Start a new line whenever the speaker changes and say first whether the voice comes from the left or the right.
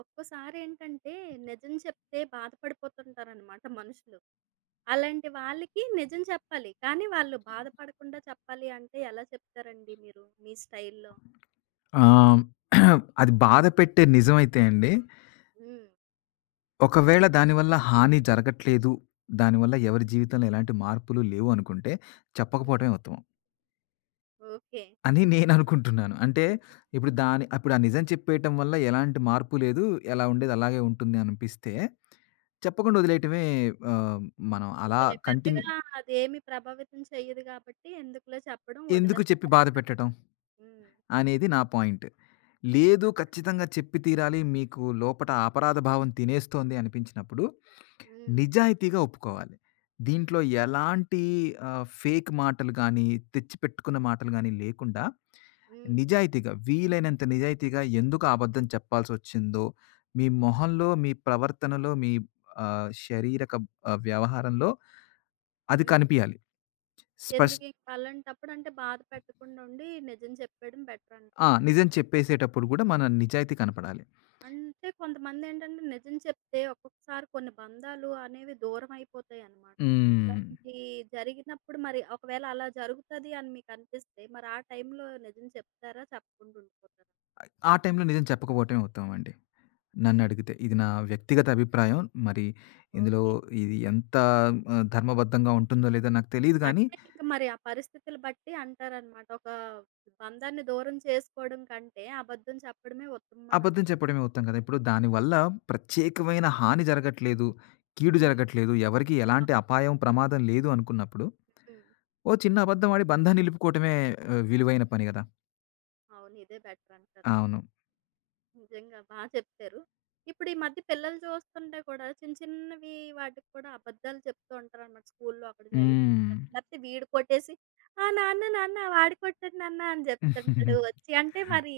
right: ఒక్కోసారేంటంటే నిజం చెప్తే బాధపడిపోతుంటారనమాట మనుషులు. అలాంటి వాళ్ళకి నిజం చెప్పాలి. కానీ వాళ్ళు బాధపడకుండా చెప్పాలి అంటే ఎలా చెప్తారండి మీరు మీ స్టైల్‌లో?
left: ఆహ్, అది బాధ పెట్టే నిజమైతే అండి.
right: హ్మ్.
left: ఒకవేళ దానివల్ల హాని జరగట్లేదు. దానివల్ల ఎవరి జీవితంలో ఎలాంటి మార్పులు లేవు అనుకుంటే
right: హుహు.
left: చెప్పకపోవటమే ఉత్తమం
right: ఓకే.
left: అని నేననుకుంటున్నాను. అంటే ఇప్పుడు దాని అప్పుడు ఆ నిజం చెప్పేయటం వల్ల ఎలాంటి మార్పు లేదు. ఎలా ఉండేది అలాగే ఉంటుంది అనిపిస్తే చెప్పకుండా వదిలేయటమే ఆహ్, మనం అలా
right: ఓకే.
left: కంటిన్యూ
right: పెద్దగా అదేమి ప్రభావితం చెయ్యదు కాబట్టి ఎందుకులే చెప్పడం
left: ఎందుకు
right: వదిలేసి
left: చెప్పి బాధ
right: పెడతారు.
left: పెట్టటం
right: హ్మ్.
left: అనేది నా పాయింట్. లేదు,
right: బాగా
left: ఖచ్చితంగా
right: చెప్పారు.
left: చెప్పి తీరాలి. మీకు లోపట అపరాధ భావం తినేస్తోంది అనిపించినప్పుడు
right: హ్మ్.
left: నిజాయితీగా ఒప్పుకోవాలి. దీంట్లో ఎలాంటి ఫేక్ మాటలు గానీ, తెచ్చిపెట్టుకున్న మాటలు గానీ లేకుండా,
right: హ్మ్.
left: నిజాయితీగా, వీలైనంత నిజాయితీగా ఎందుకు అబద్ధం చెప్పాల్సొచ్చిందో, మీ మొహంలో, మీ ప్రవర్తనలో, మీ శరీరక వ్యవహారంలో అది
right: హ్మ్.
left: కనిపియాలి. స్పష్
right: ఎందుకింక అలాంటప్పుడు అంటే బాధ పెట్టకుండా ఉండి నిజం చెప్పేయడం
left: ఆ!
right: బెటరంటారు.
left: నిజం చెప్పేసేటప్పుడు గూడా మన నిజాయితీ కనపడాలి.
right: అంటే కొంతమందేంటంటే నిజం చెప్తే ఒక్కొక్కసారి కొన్ని బంధాలు అనేవి దూరం అయిపోతాయన్నమాట.
left: హ్మ్.
right: అలాంటి జరిగినప్పుడు మరి ఒకవేళ అలా జరుగుతది అని మీకనిపిస్తే మరి ఆ టైంలో నిజం చెప్తారా? చెప్పకుండా ఉండిపోతారా?
left: ఆ టైంలో నిజం చెప్పకపోవటమే ఉత్తమం అండి.
right: హ్మ్.
left: నన్నడిగితే. ఇది నా వ్యక్తిగత అభిప్రాయం. మరి ఇందులో
right: ఓకే.
left: ఇది ఎంత ధర్మబద్ధంగా ఉంటుందో లేదో నాకు తెలీదు గానీ,
right: అంటే ఇంక మరి ఆ పరిస్థితులు బట్టి అంటారనమాట. ఒక బంధాన్ని దూరం చేసుకోవడం కంటే అబద్ధం చెప్పడమే ఉత్తమం అని
left: అబద్ధం
right: అంటారు.
left: చెప్పడమే ఉత్తమం కదా! ఇప్పుడు దానివల్ల ప్రత్యేకమైన హాని జరగట్లేదు, కీడు
right: హ్మ్.
left: జరగట్లేదు, ఎవరికీ ఎలాంటి అపాయం, ప్రమాదం లేదు అనుకున్నప్పుడు,
right: హ్మ్.
left: ఓ చిన్న అబద్ధం ఆడి బంధాన్ని నిలుపుకోవటమే విలువైన పని గదా!
right: అవును. ఇదే బెటర్ అంటారా?
left: అవును.
right: నిజంగా బా చెప్పారు. ఇప్పుడు ఈ మధ్య పిల్లలు చూస్తుంటే కూడా చిన్న చిన్నవి వాటికి కూడా అబద్ధాలు చెప్తూ ఉంటారనమాట. స్కూల్‌లో అక్కడ జరిగిపోయింది
left: హ్మ్.
right: చెప్పడం. లేకపోతే వీడు కొట్టేసి "ఆ! నాన్న నాన్న వాడు కొట్టాడు నాన్న" అని చెప్తుంటాడు వచ్చి. అంటే మరి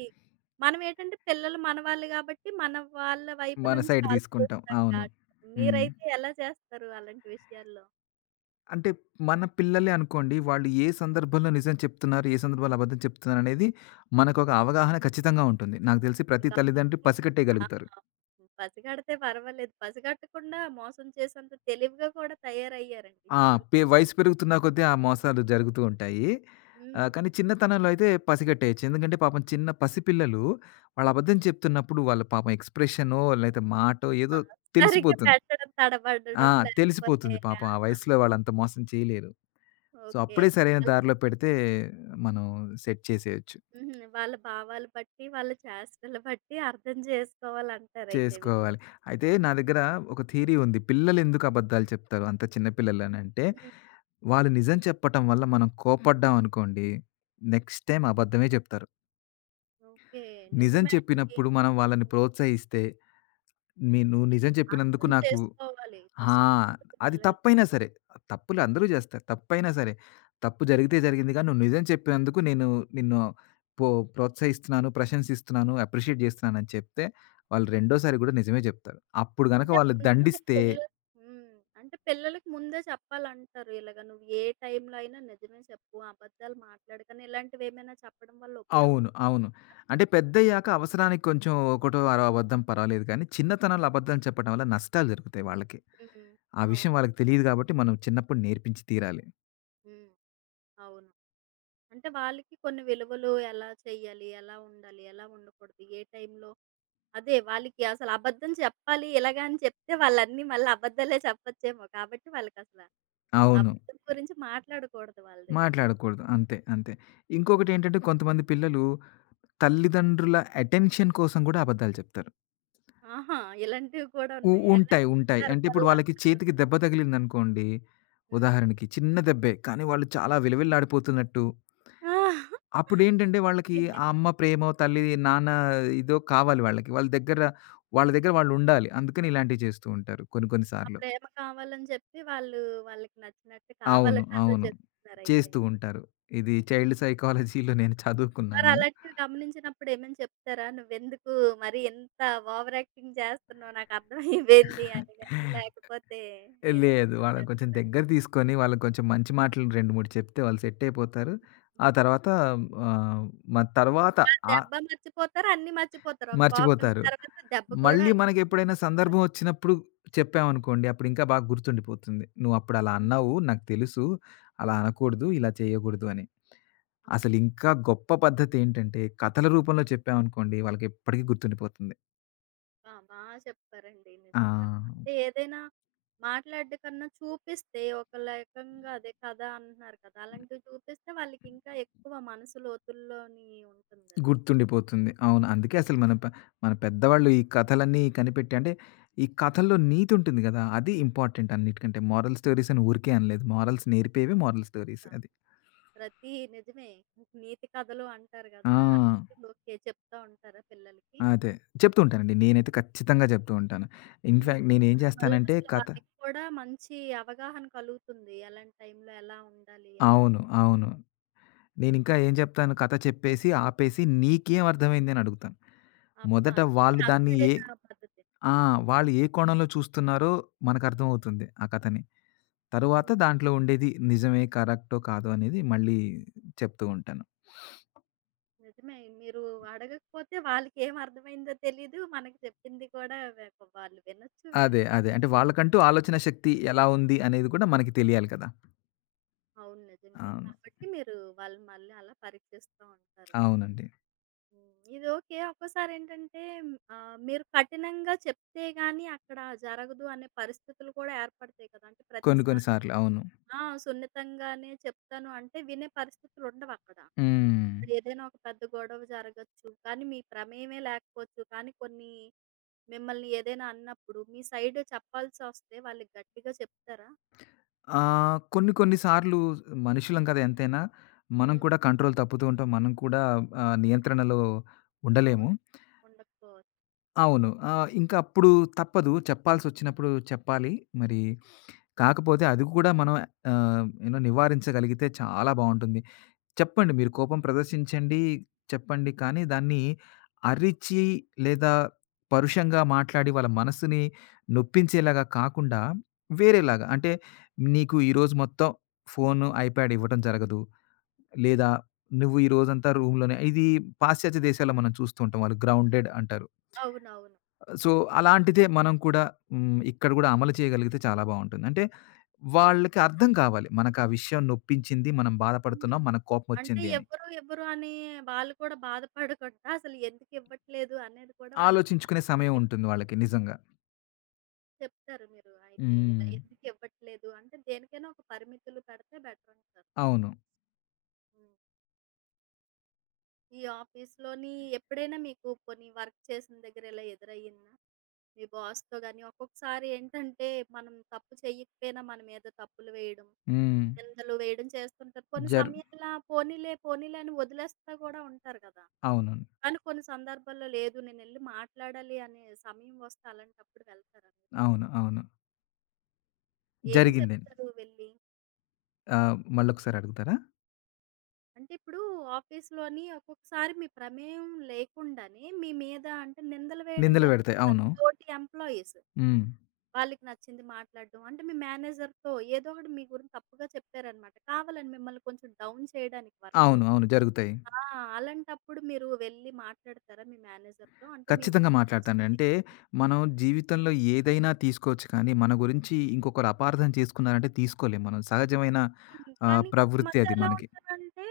right: మనం ఏంటంటే పిల్లలు మనవాళ్ళు కాబట్టి మన వాళ్ళ వైపు
left: మన
right: నుంచి
left: సైడ్ తీసుకుంటాం.
right: ఆలోచిస్తాం
left: అవును.
right: కాబట్టి.
left: హ్మ్.
right: మీరైతే ఎలా చేస్తారు అలాంటి విషయాల్లో?
left: అంటే మన పిల్లలే అనుకోండి, వాళ్ళు ఏ సందర్భంలో నిజం చెప్తున్నారు, ఏ సందర్భంలో అబద్ధం చెప్తున్నారనేది మనకొక అవగాహన ఖచ్చితంగా ఉంటుంది. నాకు తెలిసి ప్రతి
right: మీకు
left: తల్లిదండ్రి
right: అప్పటికి
left: పసికట్టేయగలుగుతారు.
right: ఆహా! పసిగడితే పర్వాలేదు. పసిగట్టకుండా మోసం చేసేంత తెలివిగా కూడా తయారయ్యారండి
left: ఆ!
right: పిల్లలు.
left: వయసు పెరుగుతున్న కొద్దీ ఆ మోసాలు జరుగుతూ ఉంటాయి.
right: హ్మ్.
left: కానీ చిన్నతనంలో అయితే పసిగట్టేయొచ్చు. ఎందుకంటే పాపం చిన్న పసిపిల్లలు వాళ్ళు అబద్ధం చెప్తున్నప్పుడు వాళ్ళ పాపం ఎక్స్‌ప్రెషనో లేతే మాటో
right: ఆ!
left: ఏదో
right: సరిగ్గా
left: తెలిసిపోతుంది.
right: పెట్టడం,
left: ఆ!
right: తడబడడం లేకపోతే
left: తెలిసిపోతుంది పాపం. ఆ
right: ఆహా!
left: వయసులో వాళ్ళంత మోసం చేయలేరు. So,
right: okay.
left: అప్పుడే సరైన
right: వాళ్ళ
left: దారిలో పెడితే మనం సెట్ చేసేయొచ్చు.
right: హుహు. వాళ్ళ భావాలు బట్టి, వాళ్ళ చేష్టలు బట్టి అర్థం చేసుకోవాలంటారయితే వీళ్ళు.
left: చేసుకోవాలి. అయితే
right: హ్మ్.
left: నా దగ్గర ఒక థియరీ ఉంది. పిల్లలెందుకు అబద్ధాలు చెప్తారు, అంత చిన్న పిల్లలనంటే,
right: హ్మ్.
left: వాళ్ళు నిజం చెప్పటం వల్ల మనం కోపడ్డాం అనుకోండి, నెక్స్ట్ టైమ్ అబద్ధమే చెప్తారు.
right: ఓకే.
left: నిజం
right: నిజమే అండి.
left: చెప్పినప్పుడు మనం వాళ్ళని
right: హ్మ్.
left: ప్రోత్సహిస్తే, మీ నువ్వు నిజం చెప్పినందుకు
right: అర్థం
left: నాకు
right: చేసుకోవాలి
left: ఆ!
right: ఫస్ట్
left: అది
right: పిల్లలు.
left: తప్పైనా
right: హుహు.
left: సరే. తప్పులు అందరూ జేస్తారు. తప్పైనా సరే. తప్పు జరిగితే జరిగిందిగా, నువ్వు నిజం చెప్పినందుకు నేను నిన్ను పో ప్రోత్సహిస్తున్నాను, ప్రశంసిస్తున్నాను, అప్రిషియేట్ జేస్తున్నానని చెప్తే, వాళ్ళు
right: హ్మ్.
left: రెండోసారి గూడా నిజమే జెప్తారు. అప్పుడు గనక
right: అంటే
left: వాళ్ళు
right: ముందే
left: దండిస్తే
right: పిల్లలు హ్మ్. అంటే పిల్లలకి ముందే చెప్పాలంటారు. ఇలాగ నువ్వు ఏ టైంలో అయినా నిజమే చెప్పు, అబద్ధాలు మాట్లాడకని ఇలాంటివేమైనా చెప్పడం వల్ల ఉపయోగం
left: అవును.
right: ఉందా?
left: అవును. అంటే పెద్దయ్యాక అవసరానికి కొంచెం ఒకటో అరో అబద్ధం పర్వాలేదు గానీ, చిన్నతనంలో అబద్ధాలు చెప్పడం వల్ల నష్టాలు జరుగుతాయి వాళ్ళకి.
right: హ్మ్.
left: ఆ
right: అవును.
left: విషయం వాళ్ళకి తెలీదు గాబట్టి మనం చిన్నప్పుడు నేర్పించి తీరాలి.
right: హ్మ్. అవును. అంటే వాళ్ళకి కొన్ని విలువలు ఎలా చెయ్యాలి? ఎలా ఉండాలి? ఎలా ఉండకూడదు? ఏ టైంలో అదే వాళ్ళకి అసలు అబద్ధం చెప్పాలి ఇలాగ అని చెప్తే వాళ్ళన్నీ మళ్ళీ అబద్ధాలే చెప్పచ్చేమో. కాబట్టి వాళ్ళకసల
left: అవును.
right: అబద్ధం గురించి మాట్లాడకూడదు వాళ్ళ దగ్గర.
left: మాట్లాడకూడదు. అంతే. అంతే. ఇంకొకటేంటంటే కొంతమంది పిల్లలు తల్లిదండ్రుల అటెన్షన్ కోసం గూడా అబద్దాలు చెప్తారు.
right: ఆహా! ఇలాంటివి కూడా ఉన్నాయి. ఎలాంటి
left: ఉంటాయి. ఉంటాయి. అంటే ఇప్పుడు
right: సందర్భాల్లో
left: వాళ్ళకి
right: అంటారు?
left: చేతికి దెబ్బ తగిలిందనుకోండి,
right: హ్మ్.
left: ఉదాహరణకి చిన్న దెబ్బే. కానీ వాళ్ళు చాలా
right: హ్మ్.
left: విలవిల్లాడిపోతున్నట్టు,
right: ఆ!
left: అప్పుడేంటంటే వాళ్ళకి
right: ఓకే.
left: ఆ అమ్మ ప్రేమో, తల్లి, నాన్న ఇదో కావాలి వాళ్ళకి. వాళ్ళ దగ్గర వాళ్ళుండాలి. అందుకని ఇలాంటివి చేస్తూ ఉంటారు కొన్ని కొన్ని
right: ఆ
left: సార్లు.
right: ప్రేమ కావాలని చెప్పి వాళ్ళు వాళ్ళకి నచ్చినట్టు
left: అవును.
right: కావాలని అలా
left: అవును.
right: చెప్తున్నారైతే.
left: చేస్తూ ఉంటారు. ఇది చైల్డ్ సైకాలజీలో నేను చదువుకున్నాను.
right: మరలాంటివి గమనించినప్పుడు ఏమైనా చెప్తారా? "నువ్వెందుకు మరి ఇంత ఓవర్ యాక్టింగ్ చేస్తున్నావు? నాకర్థమైపోయింది" అని గాని, లేకపోతే ఏమైనా
left: లేదు. వాళ్ళని కొంచెం
right: మాట్లాడతారా?
left: దగ్గర తీసుకొని, వాళ్ళకి కొంచెం మంచి మాటలు 2, 3 చెప్తే వాళ్ళు సెట్ అయిపోతారు. ఆ తర్వాత ఆహ్, మన తర్వాత
right: ఆ
left: ఆహ్,
right: దెబ్బ మర్చిపోతారు, అన్నీ మర్చిపోతారు. ఒక పావుగంట
left: మర్చిపోతారు.
right: తర్వాత దెబ్బ కూడా
left: మళ్ళీ
right: హ్మ్.
left: మనకెప్పుడైనా సందర్భం వచ్చినప్పుడు చెప్పామనుకోండి, అప్పుడు ఇంకా బాగా గుర్తుండిపోతుంది. "నువ్వప్పుడు అలా
right: హ్మ్.
left: అన్నావు. నాకు తెలుసు. అలా అనకూడదు. ఇలా చేయకూడదు" అని. అసలు ఇంకా గొప్ప పద్ధతేంటంటే, కథల రూపంలో చెప్పామనుకోండి, వాళ్ళకెప్పటికీ గుర్తుండిపోతుంది.
right: ఆ! బా బాగా చెప్పారండి.
left: ఆ!
right: నిజంగా. అంటే ఏదైనా మాట్లాడడం కన్నా చూపిస్తే ఒక రకంగా అదే కథ అంటున్నారు కదా! అలాంటివి చూపిస్తే వాళ్ళకింకా ఎక్కువ మనసు లోతుల్లోని ఉంటుందది.
left: గుర్తుండిపోతుంది. అవును. అందుకే అసలు మన పెద్దవాళ్ళు ఈ కథలన్నీ కనిపెట్టి, అంటే ఈ కథల్లో నీతి ఉంటుంది గదా! అది ఇంపార్టెంట్ అన్నిటికంటే. మొరల్ స్టోరీస్ అని ఊరికే అనలేదు. మొరల్స్ నేర్పేవే మొరల్ స్టోరీస్ అది.
right: ప్రతి నిజమే. నీతి కథలు అంటారు
left: ఆ!
right: గదా! అలాంటివి ఓకే. చెప్తా ఉంటారా పిల్లలకి?
left: అదే. చెప్తూ ఉంటానండి. నేనైతే ఖచ్చితంగా చెప్తూ ఉంటాను.
right: హ్మ్.
left: ఇన్‌ఫాక్ట్ నేనేం
right: దానివల్ల
left: చేస్తానంటే
right: అసలు
left: కథ
right: వాళ్ళకి కూడా మంచి అవగాహన కలుగుతుంది. ఎలాంటి టైంలో ఎలా ఉండాలి అని.
left: అవును. అవును. నేనింకా ఏం చెప్తాను, కథ చెప్పేసి, ఆపేసి నీకేం అర్థమైంది అని అడుగుతాను.
right: అబ్బా!
left: మొదట
right: ఇది
left: వాళ్ళు దాన్ని ఏ
right: అసలైన పద్ధతి.
left: ఆ! వాళ్ళు ఏ కోణంలో చూస్తున్నారో మనకర్థమవుతుంది ఆ కథని. తరువాత
right: హ్మ్.
left: దాంట్లో ఉండేది నిజమే, కరెక్టో, కాదో అనేది మళ్ళీ చెప్తూ ఉంటాను.
right: నిజమే. మీరు అడగకపోతే వాళ్ళకేం అర్థమైందో తెలీదు. మనకి చెప్పింది కూడా వె వాళ్ళు వినొచ్చు,
left: అదే.
right: వినకపోవచ్చు.
left: అదే. అంటే వాళ్ళకంటూ ఆలోచన శక్తి ఎలా ఉంది అనేది కూడా మనకి తెలియాలి కదా!
right: అవును. నిజంగే.
left: అవును.
right: కాబట్టి మీరు వాళ్ళని మళ్ళీ అలా పరీక్షిస్తూ ఉంటారు.
left: అవునండి.
right: హ్మ్. ఇది ఓకే. ఒక్కోసారేంటంటే మీరు కఠినంగా చెప్తే గాని అక్కడ జరగదు అనే పరిస్థితులు కూడా ఏర్పడతాయి కదా! అంటే
left: కొన్ని కొన్ని
right: ప్రతిసారి
left: సార్లు. అవును.
right: ఆ! సున్నితంగానే చెప్తాను అంటే వినే పరిస్థితులు ఉండవక్కడ.
left: హ్మ్.
right: ఏదైనా ఒక పెద్ద గొడవ జరగొచ్చు. కానీ మీ ప్రమేయమే లేకపోవచ్చు. కానీ కొన్ని మిమ్మల్ని ఏదైనా అన్నప్పుడు మీ సైడ్ చెప్పాల్సొస్తే వాళ్ళకి గట్టిగా చెప్తారా?
left: కొన్ని కొన్ని సార్లు మనుషులం కదా! ఎంతైనా. మనం
right: హ్మ్.
left: కూడా కంట్రోల్ తప్పుతూ ఉంటాం. మనం కూడా నియంత్రణలో ఉండలేము.
right: అవును. ఉండకపోవచ్చు.
left: అవును. ఇంకా అప్పుడు తప్పదు. చెప్పాల్సొచ్చినప్పుడు చెప్పాలి. మరి కాకపోతే అది కూడా మనం యూనో నివారించగలిగితే చాలా బావుంటుంది. చెప్పండి. మీరు కోపం ప్రదర్శించండి, చెప్పండి. కానీ దాన్ని అరిచి లేదా పరుషంగా మాట్లాడి వాళ్ళ మనసుని నొప్పించేలాగా కాకుండా వేరేలాగా, అంటే నీకు ఈరోజు మొత్తం ఫోను, ఐప్యాడ్ ఇవ్వటం జరగదు. లేదా నువ్వు ఈ రోజంతా రూమ్‌లోనే ఇది పాశ్చాత్య దేశాల్లో మనం చూస్తూ ఉంటాం. వాళ్ళు గ్రౌండెడ్ అంటారు.
right: అవునవును.
left: సో, అలాంటిదే మనం కూడా హ్మ్, ఇక్కడ కూడా అమలు చేయగలిగితే చాలా బావుంటుంది. అంటే వాళ్ళకి అర్థం కావాలి. మనకు ఆ విషయం నొప్పించింది, మనం బాధపడుతున్నాం, మనకు
right: అంటే
left: కోపమొచ్చింది అని.
right: ఎవ్వరు, ఎవ్వరు అని వాళ్ళు కూడా బాధపడకుండా అసలు ఎందుకు ఇవ్వట్లేదు అనేది కూడా వాళ్ళకి
left: ఆలోచించుకునే సమయం
right: అర్థమయ్యేటట్టు
left: ఉంటుంది వాళ్ళకి నిజంగా.
right: చెప్తారు మీరు అయితే. ఇలా
left: హ్మ్.
right: ఎందుకు ఇవ్వట్లేదు అంటే దేనికైనా ఒక పరిమితులు పెడితే బెటర్ అంటారు.
left: అవును.
right: హ్మ్. ఈ ఆఫీస్‌లోని ఎప్పుడైనా మీకు పోనీ వర్క్ చేసిన దగ్గర ఇలా ఎదురయ్యిందా? మీ బాస్‌తో గాని ఒక్కొక్కసారి ఏంటంటే మనం తప్పు చేయకపోయినా మన మీద తప్పులు వేయడం.
left: హ్మ్.
right: నిందలు వేయడం చేస్తుంటారు. కొన్ని
left: జరు
right: సమయాల్లో పోనీలే, పోనీలే అని వదిలేస్తా కూడా ఉంటారు కదా!
left: అవును.
right: కానీ కొన్ని సందర్భాల్లో లేదు నేనెళ్లి మాట్లాడాలి అనే సమయం వస్తే అలాంటప్పుడు వెళ్తారా మీరు?
left: అవును. అవును.
right: ఏం
left: జరిగిందండి.
right: చెప్తారు వెళ్ళి?
left: మళ్ళొకసారి అడుగుతారా?
right: అంటే ఇప్పుడు ఆఫీస్‌లోని ఒక్కొక్కసారి మీ ప్రమేయం లేకుండానే మీ మీద అంటే నిందలు వేయడం
left: నిందలు పెడతాయి.
right: జరుగుతుంది.
left: అవును.
right: తోటి ఎంప్లాయీస్.
left: హ్మ్.
right: వాళ్ళకి నచ్చింది మాట్లాడడం. అంటే మీ మేనేజర్‌తో ఏదో ఒకటి మీ గురించి తప్పుగా చెప్పారనమాట. కావాలని మిమ్మల్ని కొంచెం డౌన్ చేయడానికి వర్క్‌లో.
left: అవును. అవును. జరుగుతాయి.
right: ఆ! అలాంటప్పుడు మీరు వెళ్ళి మాట్లాడతారా మీ మేనేజర్‌తో? అంటే మీ
left: ఖచ్చితంగా
right: వర్క్ గురించి.
left: మాట్లాడతాను.
right: హ్మ్.
left: అంటే మనం జీవితంలో ఏదైనా తీసుకోవచ్చు కానీ, మన గురించి ఇంకొకరు అపార్థం చేసుకున్నారంటే తీసుకోలేం మనం. సహజమైన
right: కానీ
left: ప్రవృత్తి
right: కొంతమంది
left: అది
right: ఎలా
left: మనకి.
right: ఉంటారంటే,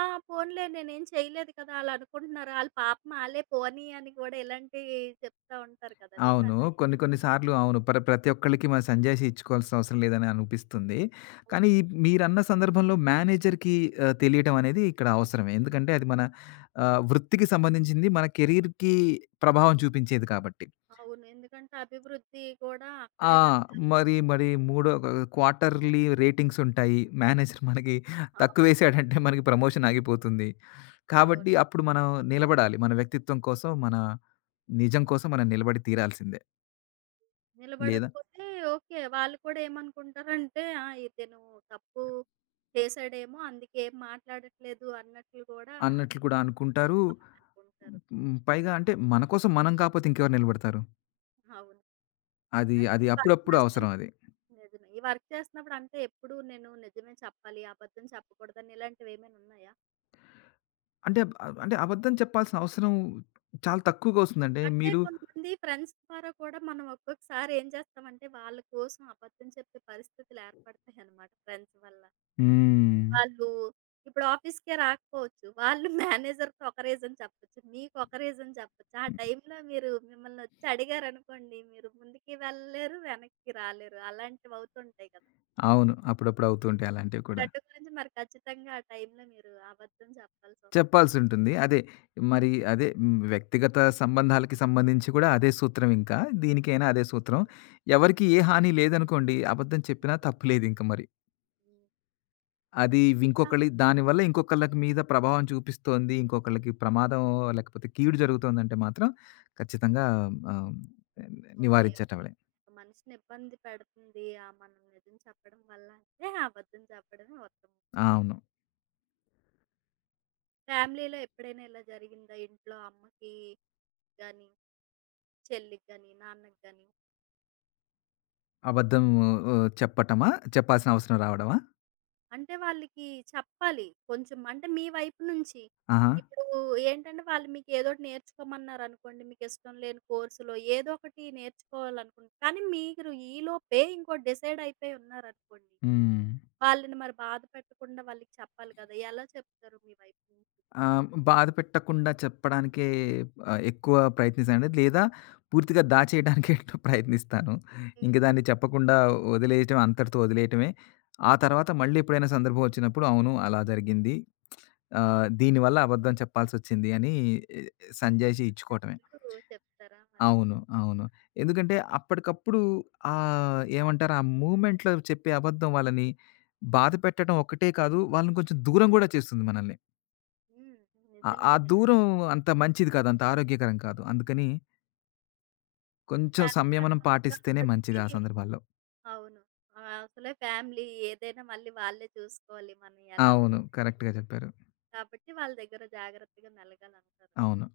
right: ఆ! పోనీలే నేనేం చేయలేదు కదా! అలా అనుకుంటున్నారు. ఆళ్ళ పాపం ఆళ్ళే పోనీ అని కూడా ఇలాంటివి చెప్తా ఉంటారు కదా!
left: అవును.
right: విన్నారా
left: కొన్ని కొన్ని
right: ఇలాంటివి?
left: సార్లు అవును. ప్రతి ఒక్కళ్ళకి మన
right: హ్మ్.
left: సంజాయిషి ఇచ్చుకోవాల్సిన అవసరం లేదని అనిపిస్తుంది.
right: అవును.
left: కానీ ఈ మీరన్న సందర్భంలో మేనేజర్‌కి తెలియటం
right: హ్మ్.
left: అనేది ఇక్కడ అవసరమే. ఎందుకంటే అది మన వృత్తికి సంబంధించింది. మన కెరీర్‌కి ప్రభావం చూపించేది కాబట్టి.
right: అవును. ఎందుకంటే అభివృద్ధి కూడా
left: ఆ!
right: అక్కడే జరగాలి.
left: మరి మరి మూడో క్వార్టర్‌లీ రేటింగ్స్ ఉంటాయి. మేనేజర్ మనకి
right: అవును.
left: తక్కువేశాడంటే మనకి ప్రమోషన్ ఆగిపోతుంది.
right: అవును.
left: కాబట్టి అప్పుడు మనం నిలబడాలి. మన వ్యక్తిత్వం కోసం, మన నిజం కోసం మనం నిలబడి తీరాల్సిందే. లేదా
right: నిలబడకపోతే ఓకే. వాళ్ళు కూడా ఏమనుకుంటారంటే, ఆ! ఇతను తప్పు చేశాడేమో అందుకే ఏం మాట్లాడట్లేదు అన్నట్లు కూడా
left: అన్నట్లు కూడా అనుకుంటారు.
right: తప్పకుండా అనుకుంటారు.
left: హ్మ్. పైగా అంటే మన కోసం మనం కాపోతే ఇంకెవరు నిలబడతారు?
right: అవును.
left: అది
right: అంటే
left: అది
right: ఈ వర్క్
left: అప్పుడప్పుడు
right: చేస్తున్న
left: అవసరం అది.
right: నిజమే. ఈ వర్క్ చేస్తున్నప్పుడు అంటే ఎప్పుడు నేను నిజమే చెప్పాలి, అబద్ధం చెప్పకూడదని ఇలాంటివేమైనా ఉన్నాయా?
left: అంటే అంటే అబద్ధం చెప్పాల్సిన అవసరం చాలా తక్కువగా వస్తుందండి.
right: అంటే
left: మీరు
right: కొంతమంది ఫ్రెండ్స్ ద్వారా కూడా మనం ఒక్కొక్కసారి ఏం చేస్తామంటే వాళ్ళ కోసం అబద్ధం చెప్పే పరిస్థితులు ఏర్పడతాయన్నమాట ఫ్రెండ్స్ వల్ల.
left: హ్మ్.
right: వాళ్ళు ఇప్పుడు ఆఫీస్‌కే రాకపోవచ్చు. వాళ్ళు మేనేజర్‌కి ఒక రీజన్ చెప్పొచ్చు. మీకు ఒక రీజన్ చెప్పొచ్చు. ఆ టైంలో మీరు మిమ్మల్ని వచ్చి అడిగారనుకోండి, మీరు ముందుకి వెళ్ళలేరు, వెనక్కి రాలేరు. అలాంటివి అవుతుంటాయి కదా!
left: అవును. అప్పుడప్పుడు అవుతూ ఉంటాయి అలాంటివి కూడా.
right: 2 గురించి మరి ఖచ్చితంగా ఆ టైంలో మీరు అబద్ధం చెప్పాల్సొస్తుంది.
left: చెప్పాల్సుంటుంది. అదే మరి అదే హ్మ్. వ్యక్తిగత సంబంధాలకి సంబంధించి కూడా అదే సూత్రం ఇంకా. దీనికైనా అదే సూత్రం. ఎవరికీ ఏ హాని లేదనుకోండి అబద్ధం చెప్పినా తప్పు లేదింక మరి.
right: ఆ!
left: అది ఇంకొకళ్ళి దానివల్ల ఇంకొకళ్ళకి మీద ప్రభావం చూపిస్తోంది. ఇంకొకళ్ళకి ప్రమాదం లేకపోతే కీడు జరుగుతోందంటే మాత్రం ఖచ్చితంగా ఆహ్,
right: ఓకే. ఓకే.
left: నివారించటమే.
right: ఒక మనిషిని ఇబ్బంది పెడుతుంది. ఆ! మనం నిజం చెప్పడం వల్ల అంటే ఆ అబద్ధం చెప్పడమే ఉత్తమం.
left: ఆ, అవును.
right: ఫ్యామిలీలో ఎప్పుడైనా ఇలా జరిగిందా? ఇంట్లో అమ్మకి గాని, చెల్లికి గాని, నాన్నకి గాని?
left: అబద్ధం చెప్పటమా? చెప్పాల్సిన అవసరం రావడమా?
right: అంటే వాళ్ళకి చెప్పాలి. కొంచెం అంటే మీ వైపు నుంచి.
left: ఆహా!
right: ఇప్పుడు ఏంటంటే వాళ్ళు మీకు ఏదోకటి నేర్చుకోమన్నారనుకోండి. మీకిష్టం లేని కోర్సులో ఏదో ఒకటి నేర్చుకోవాలనుకుంటే కానీ మీరు ఈలోపే ఇంకోటి డిసైడ్ అయిపోయి ఉన్నారనుకోండి.
left: హ్మ్.
right: వాళ్ళని మరి బాధ పెట్టకుండా వాళ్ళకి చెప్పాలి కదా! ఎలా చెప్తారు మీ వైపు నుంచి?
left: ఆ! బాధ పెట్టకుండా చెప్పడానికే ఎక్కువ ప్రయత్నిస్తానండి. లేదా పూర్తిగా దాచేయడానికే ప్రయత్నిస్తాను. ఇంక
right: హ్మ్.
left: దాన్ని చెప్పకుండా వదిలేయటం, అంతటితో వదిలేయటమే. ఆ తర్వాత మళ్ళీ ఎప్పుడైనా సందర్భం వచ్చినప్పుడు అవును అలా జరిగింది. దీనివల్ల అబద్ధం చెప్పాల్సొచ్చింది అని
right: హ్మ్.
left: సంజాయిషీ ఇచ్చుకోవటమే.
right: నచ్చినట్టు చెప్తారా మరింక?
left: అవును. అవును. ఎందుకంటే అప్పటికప్పుడు ఏమంటారు ఆ మూవ్‌మెంట్‌లో చెప్పే అబద్ధం వాళ్ళని బాధ పెట్టడం ఒక్కటే కాదు, వాళ్ళని కొంచెం దూరం గూడా చేస్తుంది మనల్ని.
right: హ్మ్.
left: ఆ! ఆ
right: నిజంగే.
left: దూరం అంత మంచిది కాదు. అంత ఆరోగ్యకరం కాదు. అందుకని కొంచెం
right: ఫ్యామిలీ
left: సంయమనం
right: మెంబర్స్
left: పాటిస్తేనే మంచిది ఆ
right: కాబట్టి
left: సందర్భాల్లో.
right: అవును. అసలే ఫ్యామిలీ ఏదైనా మళ్ళీ వాళ్ళే చూసుకోవాలి. మనం ఎలా
left: అవును.
right: ఉన్నాయి ఏంటి.
left: కరెక్ట్‌గా చెప్పారు.
right: కాబట్టి వాళ్ళ దగ్గర జాగ్రత్తగా మెలగాలంటారు.
left: అవును.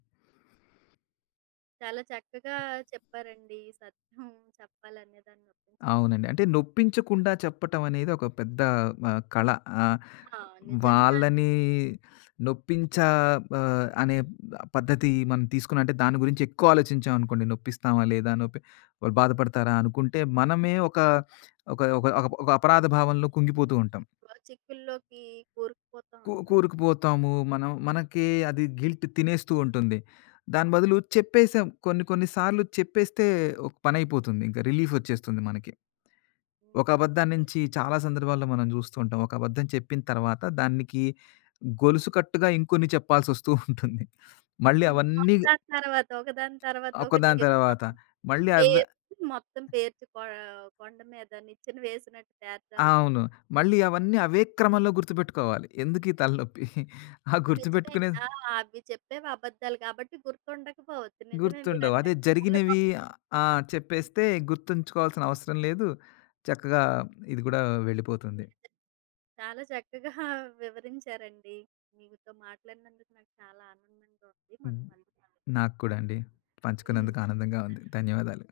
right: చాలా చక్కగా చెప్పారండి. ఈ సత్యం చెప్పాలనే దాన్ని ఒప్పించకుండా
left: అవునండి.
right: ఉండడం.
left: అంటే నొప్పించకుండా చెప్పటం అనేది ఒక పెద్ద కళ. ఆహ్,
right: ఆ! నిజంగానే.
left: వాళ్ళని నొప్పించా అనే పద్ధతి మనం తీసుకున్నా అంటే దాని గురించి ఎక్కువ ఆలోచించామనుకోండి, నొప్పిస్తామా లేదా? నొప్పి వాళ్ళు బాధపడతారా? అనుకుంటే మనమే ఒక ఒక ఒక ఒక అపరాధ భావంలో కుంగిపోతూ ఉంటాం.
right: చిక్కుల్లోకి కూరుకుపోతా ఉంటాం.
left: కూరుకుపోతాము. మనం మనకి అది గిల్ట్ తినేస్తూ ఉంటుంది. దాని బదులు చెప్పేసాం. కొన్ని కొన్ని సార్లు చెప్పేస్తే ఒక పనైపోతుంది. ఇంకా రిలీఫొచ్చేస్తుంది మనకి. ఒక
right: హ్మ్.
left: అబద్ధం నుంచి చాలా సందర్భాల్లో మనం చూస్తూ ఉంటాం. ఒక అబద్ధం చెప్పిన తర్వాత దానికి గొలుసు కట్టుగా ఇంకొన్ని చెప్పాల్సొస్తూ ఉంటుంది. మళ్ళీ
right: ఇంక
left: అవన్నీ
right: ఒకదాని తర్వాత, ఒకదాని తర్వాత ఒకటి
left: ఒకదాని తర్వాత మళ్ళీ అవ్వె
right: పేర్చి మొత్తం పేర్చి కొ కొండ మీద నిచ్చెన వేసినట్టు పేర్చాల్సొస్తది.
left: అవును. మళ్ళీ అవన్నీ అవే క్రమంలో గుర్తుపెట్టుకోవాలి. ఎందుకీ తలనొప్పి? ఆ
right: నిజమే.
left: గుర్తుపెట్టుకునే
right: ఆ! అవి చెప్పేవి అబద్ధాలు కాబట్టి గుర్తుండకపోవచ్చు. నిజమే
left: గుర్తుండవు. అదే
right: మీరన్నట్టు. వాళ్ళు
left: జరిగినవి
right: పాపం
left: ఆ! చెప్పేస్తే
right: హ్మ్.
left: గుర్తుంచుకోవాల్సిన అవసరం లేదు. చక్కగా ఇది గూడా వెళ్ళిపోతుంది.
right: నిజమే. చాలా చక్కగా వివరించారండి. మీతో మాట్లాడినందుకు నాకు చాలా ఆనందంగా ఉంది. మనం
left: ఉమ్,
right: మళ్ళీ కలుద్దాం.
left: నాకు కూడా అండి.
right: హ్మ్.
left: పంచుకున్నందుకు ఆనందంగా ఉంది. ధన్యవాదాలు.